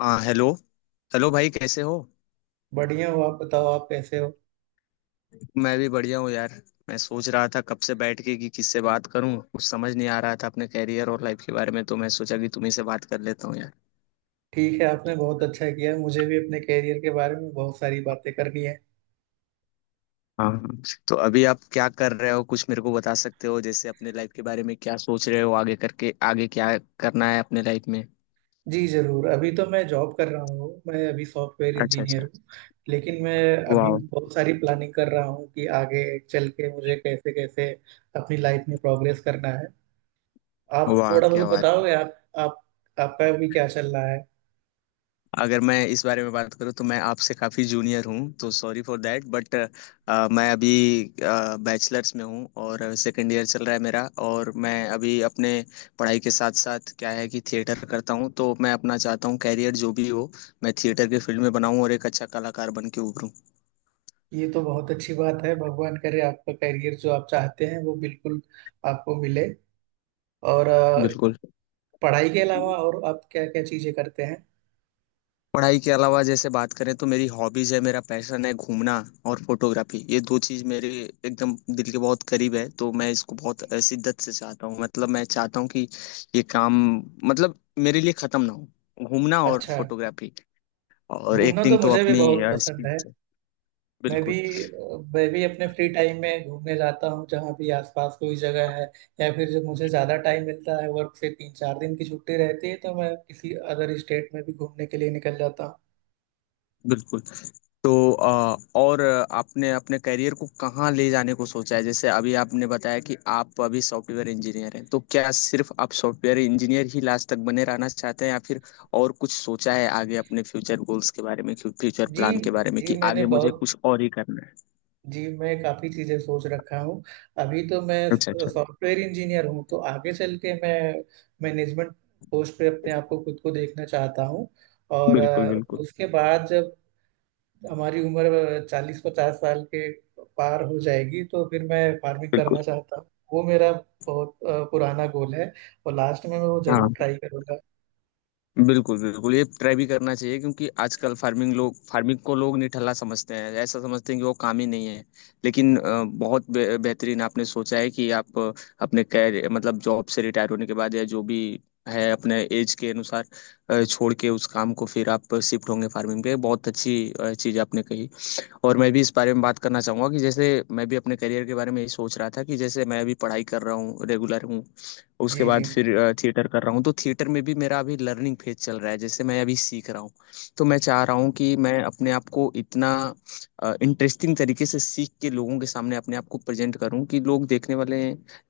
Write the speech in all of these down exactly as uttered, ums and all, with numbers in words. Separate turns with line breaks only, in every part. हाँ, hello. Hello भाई, कैसे हो।
बढ़िया हो। आप बताओ, आप कैसे हो?
मैं भी बढ़िया हूँ यार। मैं सोच रहा था कब से बैठ के कि किससे बात करूँ, कुछ समझ नहीं आ रहा था अपने कैरियर और लाइफ के बारे में, तो मैं सोचा कि तुम्ही से बात कर लेता हूँ यार।
ठीक है, आपने बहुत अच्छा किया। मुझे भी अपने कैरियर के बारे में बहुत सारी बातें करनी है।
हाँ हाँ। तो अभी आप क्या कर रहे हो, कुछ मेरे को बता सकते हो जैसे अपने लाइफ के बारे में क्या सोच रहे हो, आगे करके आगे क्या करना है अपने लाइफ में।
जी जरूर। अभी तो मैं जॉब कर रहा हूँ, मैं अभी सॉफ्टवेयर
अच्छा
इंजीनियर
अच्छा।
हूँ। लेकिन मैं अभी
वाह।
बहुत सारी प्लानिंग कर रहा हूँ कि आगे चल के मुझे कैसे कैसे अपनी लाइफ में प्रोग्रेस करना है। आप
वाह
थोड़ा
क्या
बहुत
बात।
बताओगे। आप आप आपका भी क्या चल रहा है?
अगर मैं इस बारे में बात करूँ तो मैं आपसे काफ़ी जूनियर हूँ, तो सॉरी फॉर दैट, बट मैं अभी बैचलर्स में हूँ और सेकेंड ईयर चल रहा है मेरा। और मैं अभी अपने पढ़ाई के साथ साथ क्या है कि थिएटर करता हूँ, तो मैं अपना चाहता हूँ कैरियर जो भी हो मैं थिएटर के फील्ड में बनाऊँ और एक अच्छा कलाकार बन के उभरूँ।
ये तो बहुत अच्छी बात है। भगवान करे आपका करियर जो आप चाहते हैं, वो बिल्कुल आपको मिले। और अ,
बिल्कुल।
पढ़ाई के अलावा और आप क्या क्या चीजें करते हैं?
पढ़ाई के अलावा जैसे बात करें तो मेरी हॉबीज है, मेरा पैशन है घूमना और फोटोग्राफी, ये दो चीज मेरे एकदम दिल के बहुत करीब है। तो मैं इसको बहुत अ, शिद्दत से चाहता हूँ, मतलब मैं चाहता हूँ कि ये काम, मतलब मेरे लिए खत्म ना हो घूमना और
अच्छा।
फोटोग्राफी। और
घूमना तो
एक्टिंग तो
मुझे भी
अपनी
बहुत
अ,
पसंद है।
speech है।
मैं भी
बिल्कुल
मैं भी अपने फ्री टाइम में घूमने जाता हूँ जहाँ भी आसपास कोई जगह है। या फिर जब मुझे ज्यादा टाइम मिलता है, वर्क से तीन चार दिन की छुट्टी रहती है, तो मैं किसी अदर स्टेट में भी घूमने के लिए निकल जाता हूँ।
बिल्कुल। तो अ, और आपने अपने करियर को कहाँ ले जाने को सोचा है, जैसे अभी आपने बताया कि आप अभी सॉफ्टवेयर इंजीनियर हैं, तो क्या सिर्फ आप सॉफ्टवेयर इंजीनियर ही लास्ट तक बने रहना चाहते हैं, या फिर और कुछ सोचा है आगे अपने फ्यूचर गोल्स के बारे में, फ्यूचर
जी
प्लान के बारे में
जी।
कि
मैंने
आगे मुझे
बहुत
कुछ और ही करना है।
जी, मैं काफ़ी चीज़ें सोच रखा हूँ। अभी तो मैं
अच्छा अच्छा।
सॉफ्टवेयर इंजीनियर हूँ, तो आगे चल के मैं मैनेजमेंट पोस्ट पे अपने आप को, खुद को देखना चाहता हूँ। और
बिल्कुल
अ,
बिल्कुल।
उसके बाद जब हमारी उम्र चालीस पचास साल के पार हो जाएगी तो फिर मैं फार्मिंग
बिल्कुल।
करना चाहता हूँ। वो मेरा बहुत अ, पुराना गोल है। और लास्ट में मैं वो जरूर
हाँ।
ट्राई करूँगा।
बिल्कुल, बिल्कुल, ये ट्राई भी करना चाहिए, क्योंकि आजकल फार्मिंग लोग, फार्मिंग को लोग निठल्ला समझते हैं, ऐसा समझते हैं कि वो काम ही नहीं है। लेकिन अ, बहुत बे बेहतरीन आपने सोचा है कि आप अ, अपने कैर मतलब जॉब से रिटायर होने के बाद, या जो भी है अपने एज के अनुसार अ, छोड़ के उस काम को फिर आप शिफ्ट होंगे फार्मिंग पे। बहुत अच्छी अ, चीज़ आपने कही। और मैं भी इस बारे में बात करना चाहूँगा कि जैसे मैं भी अपने करियर के बारे में यही सोच रहा था कि जैसे मैं अभी पढ़ाई कर रहा हूँ, रेगुलर हूँ। उसके
जी जी।
बाद फिर थिएटर कर रहा हूँ, तो थिएटर में भी मेरा अभी लर्निंग फेज चल रहा है, जैसे मैं अभी सीख रहा हूँ। तो मैं चाह रहा हूँ कि मैं अपने आप को इतना इंटरेस्टिंग तरीके से सीख के लोगों के सामने अपने आप को प्रेजेंट करूँ कि लोग देखने वाले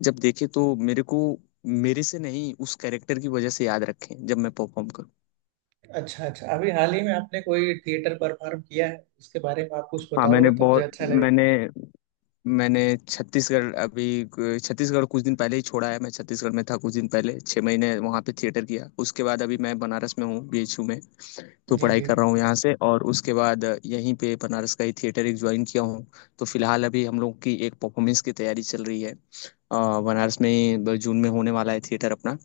जब देखें तो मेरे को, मेरे से नहीं उस कैरेक्टर की वजह से याद रखें, जब मैं परफॉर्म करूँ।
अच्छा अच्छा। अभी हाल ही में आपने कोई थिएटर परफॉर्म किया है, उसके बारे में आप कुछ
हाँ, मैंने
बताओगे तो मुझे
बहुत
अच्छा लगेगा।
मैंने मैंने छत्तीसगढ़, अभी छत्तीसगढ़ कुछ दिन पहले ही छोड़ा है, मैं छत्तीसगढ़ में था। कुछ दिन पहले, छः महीने वहाँ पे थिएटर किया। उसके बाद अभी मैं बनारस में हूँ, बी एच यू में। तो
जी
पढ़ाई
जी।
कर रहा हूँ यहाँ से, और उसके बाद यहीं पे बनारस का ही थिएटर एक ज्वाइन किया हूँ। तो फिलहाल अभी हम लोग की एक परफॉर्मेंस की तैयारी चल रही है, अ, बनारस में ही ब- जून में होने वाला है थिएटर अपना।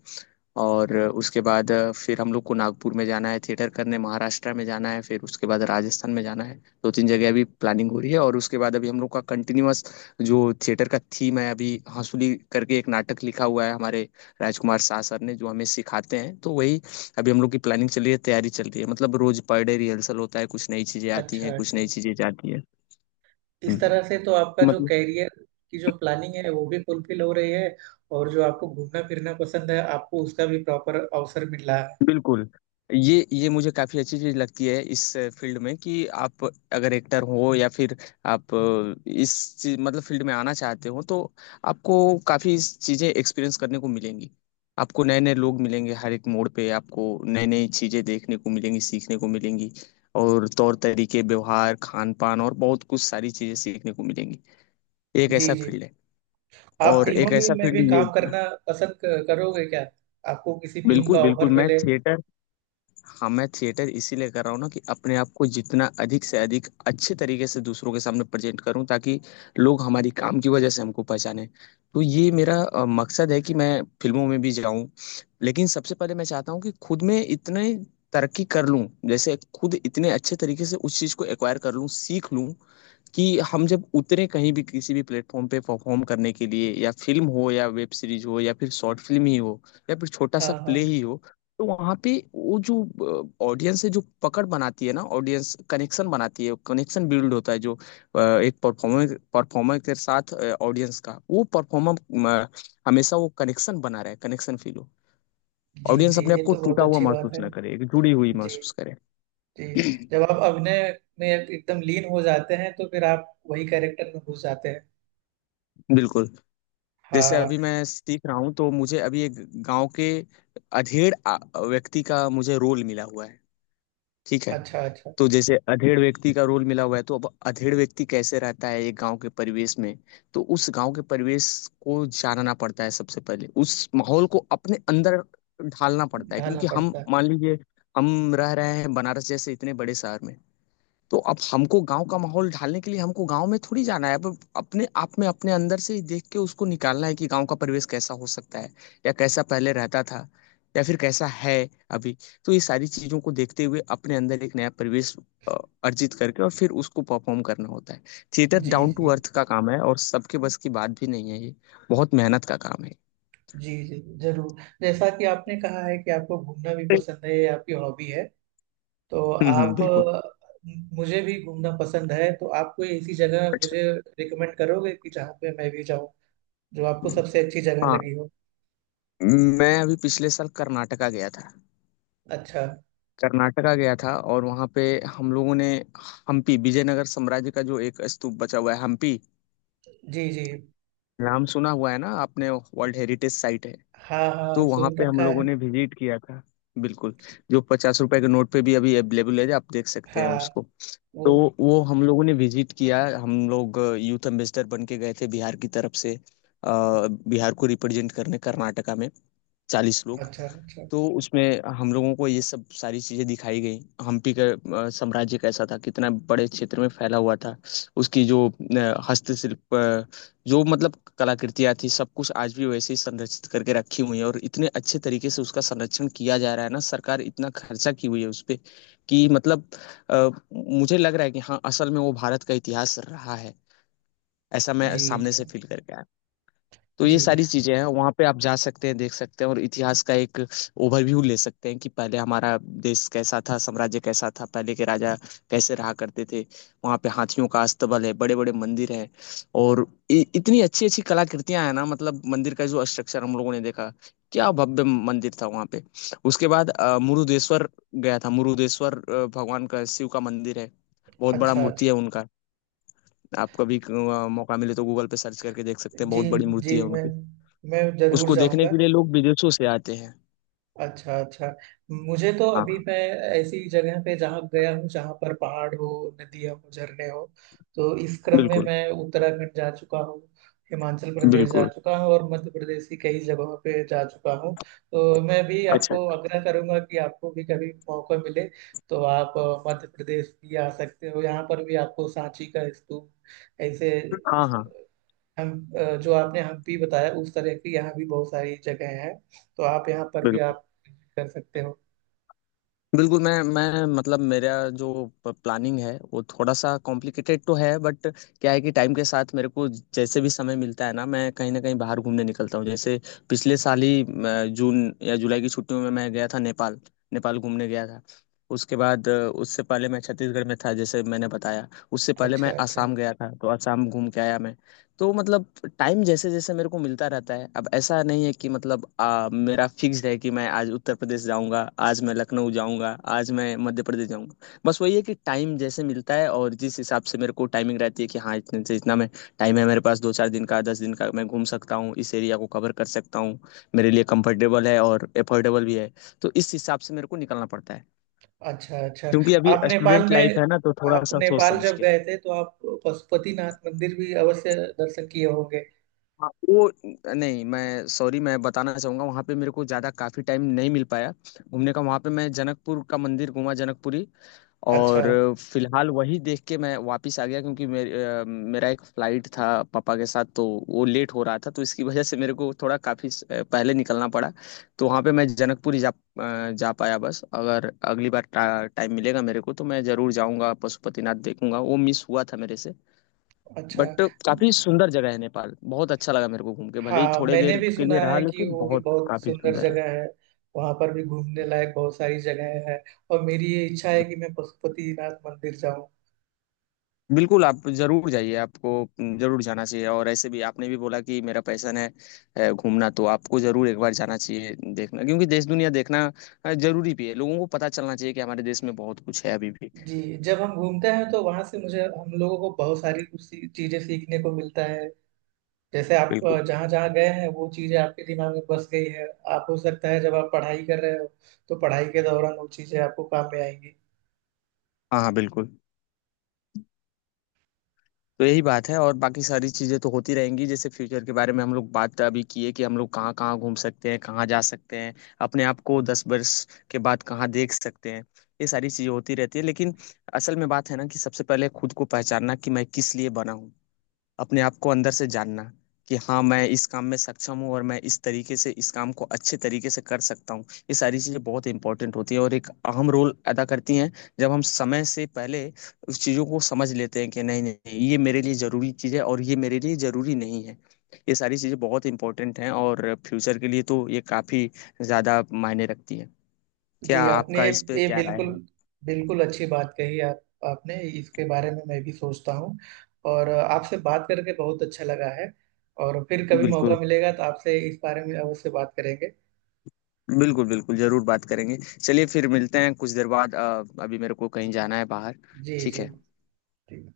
और उसके बाद फिर हम लोग को नागपुर में जाना है थिएटर करने, महाराष्ट्र में जाना है, फिर उसके बाद राजस्थान में जाना है। दो तीन जगह अभी प्लानिंग हो रही है। और उसके बाद अभी हम लोग का कंटिन्यूअस जो थिएटर का थीम है, अभी हंसुली करके एक नाटक लिखा हुआ है हमारे राजकुमार शाह सर ने जो हमें सिखाते हैं, तो वही अभी हम लोग की प्लानिंग चल रही है, तैयारी चल रही है। मतलब रोज पर डे रिहर्सल होता है, कुछ नई चीजें आती
अच्छा
हैं, कुछ
अच्छा।
नई चीजें जाती है।
इस
हम्म।
तरह से तो आपका जो
मतलब
कैरियर की जो प्लानिंग है, वो भी फुलफिल हो रही है। और जो आपको घूमना फिरना पसंद है, आपको उसका भी प्रॉपर अवसर मिल रहा है।
बिल्कुल, ये ये मुझे काफी अच्छी चीज लगती है इस फील्ड में कि आप अगर एक्टर हो, या फिर आप इस चीज, मतलब फील्ड में आना चाहते हो, तो आपको काफी चीजें एक्सपीरियंस करने को मिलेंगी। आपको नए नए लोग मिलेंगे, हर एक मोड़ पे आपको नई नई चीजें देखने को मिलेंगी, सीखने को मिलेंगी। और तौर तरीके, व्यवहार, खान पान, और बहुत कुछ सारी चीजें सीखने को मिलेंगी। एक
जी
ऐसा
जी।
फील्ड है,
आप
और
फिल्मों
एक
में
ऐसा
में भी
फील्ड ये।
काम करना पसंद क- करोगे क्या? आपको किसी फिल्म का
बिल्कुल
ऑफर
बिल्कुल, मैं
मिले।
थिएटर, हाँ मैं थिएटर इसीलिए कर रहा हूँ ना कि अपने आप को जितना अधिक से अधिक अच्छे तरीके से दूसरों के सामने प्रेजेंट करूँ ताकि लोग हमारी काम की वजह से हमको पहचाने। तो ये मेरा अ, मकसद है कि मैं फिल्मों में भी जाऊँ। लेकिन सबसे पहले मैं चाहता हूँ कि खुद में इतने तरक्की कर लूँ, जैसे खुद इतने अच्छे तरीके से उस चीज़ को एक्वायर कर लूँ, सीख लूँ, कि हम जब उतरे कहीं भी किसी भी प्लेटफॉर्म पे परफॉर्म करने के लिए, या फिल्म हो, या वेब सीरीज हो, या फिर शॉर्ट फिल्म ही हो, या फिर छोटा
हाँ
सा
हाँ।
प्ले ही हो, तो वहाँ पे वो जो ऑडियंस है जो पकड़ बनाती है ना, ऑडियंस कनेक्शन बनाती है, कनेक्शन बिल्ड होता है जो अ, एक परफॉर्मर, परफॉर्मर के साथ ऑडियंस का, वो परफॉर्मर हमेशा वो कनेक्शन बना रहे, कनेक्शन फील हो,
जी
ऑडियंस
जी।
अपने आप
ये
को
तो बहुत
टूटा हुआ
अच्छी बात
महसूस
है।
ना करे, एक जुड़ी हुई
जी
महसूस करे।
जी। जब आप अभिनय में एकदम लीन हो जाते हैं तो फिर आप वही कैरेक्टर में घुस जाते हैं।
बिल्कुल। जैसे
हाँ।
अभी मैं सीख रहा हूँ, तो मुझे अभी एक गांव के अधेड़ आ- व्यक्ति का मुझे रोल मिला हुआ है। ठीक है।
अच्छा अच्छा।
तो जैसे अधेड़ व्यक्ति का रोल मिला हुआ है, तो अब अधेड़ व्यक्ति कैसे रहता है एक गांव के परिवेश में। तो उस गांव के परिवेश को जानना पड़ता है, सबसे पहले उस माहौल को अपने अंदर ढालना पड़ता है,
ढालना
क्योंकि हम
पड़ता है।
मान लीजिए हम रह रहे हैं बनारस जैसे इतने बड़े शहर में। तो अब हमको गांव का माहौल ढालने के लिए हमको गांव में थोड़ी जाना है, अब अपने आप में अपने अंदर से ही देख के उसको निकालना है कि गांव का परिवेश कैसा हो सकता है, या कैसा पहले रहता था, या फिर कैसा है अभी। तो ये सारी चीजों को देखते हुए अपने अंदर एक नया परिवेश अ, अर्जित करके और फिर उसको परफॉर्म करना होता है। Theatre
the
down to
the.
Earth का काम है, और सबके बस की बात भी नहीं है ये। बहुत मेहनत का काम है।
जी जी जरूर। जैसा कि आपने कहा है कि आपको घूमना भी पसंद है, ये आपकी हॉबी है। तो
हम्म हम्म
आप
बिल्कुल।
अ, मुझे भी घूमना पसंद है। तो आप कोई ऐसी जगह
अच्छा।
मुझे रिकमेंड करोगे कि जहाँ पे मैं भी जाऊँ, जो आपको सबसे अच्छी जगह
हाँ,
लगी हो?
मैं अभी पिछले साल कर्नाटका गया था।
अच्छा।
कर्नाटका गया था, और वहाँ पे हम लोगों ने हम्पी, विजयनगर साम्राज्य का जो एक स्तूप बचा हुआ है, हम्पी
जी जी।
नाम सुना हुआ है ना आपने, वर्ल्ड हेरिटेज साइट है,
हाँ हाँ,
तो वहाँ
सुन
पे हम
रखा
लोगों
है।
ने विजिट किया था। बिल्कुल, जो पचास रुपए के नोट पे भी अभी अवेलेबल है, आप देख सकते हैं
हाँ।
उसको।
वो
तो वो हम लोगों ने विजिट किया, हम लोग यूथ एम्बेसडर बन के गए थे बिहार की तरफ से, अ, बिहार को रिप्रेजेंट करने कर्नाटका में, चालीस लोग।
अच्छा अच्छा।
तो उसमें हम लोगों को ये सब सारी चीजें दिखाई गई। हम्पी का अ, साम्राज्य कैसा था, कितना बड़े क्षेत्र में फैला हुआ था, उसकी जो अ, हस्तशिल्प, अ, जो मतलब कलाकृतियां थी, सब कुछ आज भी वैसे ही संरक्षित करके रखी हुई है, और इतने अच्छे तरीके से उसका संरक्षण किया जा रहा है ना, सरकार इतना खर्चा की हुई है उस पे, कि मतलब अ, मुझे लग रहा है कि हाँ, असल में वो भारत का इतिहास रहा है, ऐसा मैं
जी
सामने से
जी
फील करके। तो ये
जी।
सारी चीजें हैं, वहां पे आप जा सकते हैं, देख सकते हैं, और इतिहास का एक ओवरव्यू ले सकते हैं कि पहले हमारा देश कैसा था, साम्राज्य कैसा था, पहले के राजा कैसे रहा करते थे। वहां पे हाथियों का अस्तबल है, बड़े बड़े मंदिर हैं, और इ, इतनी अच्छी अच्छी कलाकृतियां हैं ना, मतलब मंदिर का जो स्ट्रक्चर हम लोगों ने देखा, क्या भव्य मंदिर था वहां पे। उसके बाद अ, मुरुदेश्वर गया था, मुरुदेश्वर अ, भगवान का, शिव का मंदिर है,
अच्छा
बहुत बड़ा
अच्छा।
मूर्ति है उनका। आप कभी अ, मौका मिले तो गूगल पे सर्च करके देख सकते हैं,
जी
बहुत बड़ी
जी।
मूर्ति है
मैं
उनकी,
मैं जरूर
उसको देखने
जाऊँगा।
के लिए लोग विदेशों से आते हैं।
अच्छा अच्छा। मुझे तो अभी
हाँ।
मैं ऐसी जगह पे जहाँ गया हूँ जहाँ पर पहाड़ हो, नदियाँ हो, झरने हो, तो इस क्रम में
बिल्कुल
मैं उत्तराखंड जा चुका हूँ। हिमाचल प्रदेश जा
बिल्कुल।
चुका हूँ, और मध्य प्रदेश की कई जगहों पे जा चुका हूँ। तो मैं भी
अच्छा।
आपको आग्रह करूंगा कि आपको भी कभी मौका मिले तो आप अ, मध्य प्रदेश भी आ सकते हो। यहाँ पर भी आपको सांची का स्तूप ऐसे,
हाँ
उस-
हाँ
हम अ, जो आपने हम्पी बताया उस तरह की यहाँ भी बहुत सारी जगह है। तो आप यहाँ पर भी
बिल्कुल
आप कर सकते हो।
बिल्कुल, मैं मैं मतलब मेरा जो प्लानिंग है वो थोड़ा सा कॉम्प्लिकेटेड तो है, बट क्या है कि टाइम के साथ मेरे को जैसे भी समय मिलता है ना, मैं कहीं ना कहीं बाहर घूमने निकलता हूँ। जैसे पिछले साल ही अ, जून या जुलाई की छुट्टियों में मैं गया था नेपाल, नेपाल घूमने गया था। उसके बाद अ, उससे पहले मैं छत्तीसगढ़ में था, जैसे मैंने बताया। उससे पहले
अच्छा
मैं
अच्छा।
आसाम गया था, तो आसाम घूम के आया मैं। तो मतलब टाइम जैसे जैसे मेरे को मिलता रहता है, अब ऐसा नहीं है कि मतलब आ, मेरा फिक्स्ड है कि मैं आज उत्तर प्रदेश जाऊंगा, आज मैं लखनऊ जाऊंगा, आज मैं मध्य प्रदेश जाऊंगा। बस वही है कि टाइम जैसे मिलता है, और जिस हिसाब से मेरे को टाइमिंग रहती है कि हाँ इतने से इतना मैं टाइम है मेरे पास, दो चार दिन का, दस दिन का, मैं घूम सकता हूँ, इस एरिया को कवर कर सकता हूँ, मेरे लिए कंफर्टेबल है और एफोर्डेबल भी है, तो इस हिसाब से मेरे को निकलना पड़ता है,
अच्छा अच्छा।
क्योंकि अभी
आप नेपाल
स्टूडेंट लाइफ
में
है ना, तो थोड़ा
आप
सा सोच
नेपाल
समझ
जब
के।
गए थे तो आप पशुपतिनाथ मंदिर भी अवश्य दर्शन किए होंगे।
हाँ, वो, नहीं मैं सॉरी, मैं बताना चाहूंगा वहाँ पे मेरे को ज्यादा काफी टाइम नहीं मिल पाया घूमने का। वहाँ पे मैं जनकपुर का मंदिर घूमा, जनकपुरी,
अच्छा
और फिलहाल वही देख के मैं वापस आ गया, क्योंकि मेरे अ, मेरा एक फ्लाइट था पापा के साथ, तो वो लेट हो रहा था, तो इसकी वजह से मेरे को थोड़ा काफी स- पहले निकलना पड़ा। तो वहाँ पे मैं जनकपुरी जा अ, जा पाया बस। अगर अगली बार टा, टाइम मिलेगा मेरे को तो मैं जरूर जाऊंगा, पशुपतिनाथ देखूंगा, वो मिस हुआ था मेरे से।
अच्छा।
बट काफी सुंदर जगह है नेपाल, बहुत अच्छा लगा मेरे को घूम के, भले ही
हाँ,
थोड़े
मैंने
देर
भी
के
सुना
लिए रहा
है कि
लेकिन
वो भी
बहुत
बहुत
काफी
सुंदर
सुंदर है।
जगह है। वहां पर भी घूमने लायक बहुत सारी जगह है। और मेरी ये इच्छा है
बिल-
कि मैं पशुपतिनाथ मंदिर जाऊं।
बिल्कुल, आप जरूर जाइए, आपको जरूर जाना चाहिए। और ऐसे भी आपने भी बोला कि मेरा पैशन है है घूमना, तो आपको जरूर एक बार जाना चाहिए, देखना, क्योंकि देश दुनिया देखना अ, जरूरी भी है, लोगों को पता चलना चाहिए कि हमारे देश में बहुत कुछ है अभी भी।
जी। जब हम घूमते हैं तो वहां से मुझे हम लोगों को बहुत सारी कुछ सी- चीजें सीखने को मिलता है। जैसे आप
बिल्कुल।
अ, जहाँ जहाँ गए हैं वो चीजें आपके दिमाग में बस गई है। आप हो सकता है जब आप पढ़ाई कर रहे हो तो पढ़ाई के दौरान वो चीजें आपको काम में आएंगी।
हाँ हाँ बिल्कुल। तो यही बात है, और बाकी सारी चीज़ें तो होती रहेंगी, जैसे फ्यूचर के बारे में हम लोग बात अभी किए कि हम लोग कहाँ कहाँ घूम सकते हैं, कहाँ जा सकते हैं, अपने आप को दस वर्ष के बाद कहाँ देख सकते हैं। ये सारी चीज़ें होती रहती है, लेकिन असल में बात है ना कि सबसे पहले खुद को पहचानना कि मैं किस लिए बना हूँ, अपने आप को अंदर से जानना, कि हाँ मैं इस काम में सक्षम हूँ, और मैं इस तरीके से इस काम को अच्छे तरीके से कर सकता हूँ। ये सारी चीज़ें बहुत इंपॉर्टेंट होती है, और एक अहम रोल अदा करती हैं। जब हम समय से पहले उस चीज़ों को समझ लेते हैं कि नहीं नहीं, ये मेरे लिए ज़रूरी चीज़ है और ये मेरे लिए ज़रूरी नहीं है। ये सारी चीज़ें बहुत इंपॉर्टेंट हैं, और फ्यूचर के लिए तो ये काफ़ी ज़्यादा मायने रखती है। क्या
जी। आपने
आपका
ये
इस पे
ये
क्या राय
बिल्कुल
है।
बिल्कुल अच्छी बात कही। आप आपने इसके बारे में मैं भी सोचता हूँ। और अ, आपसे बात करके बहुत अच्छा लगा है। और फिर कभी मौका
बिल्कुल,
मिलेगा तो आपसे इस बारे में अवश्य बात करेंगे।
बिल्कुल बिल्कुल जरूर बात करेंगे। चलिए फिर मिलते हैं कुछ देर बाद, अ, अभी मेरे को कहीं जाना है बाहर।
जी
ठीक
जी
है।
जी।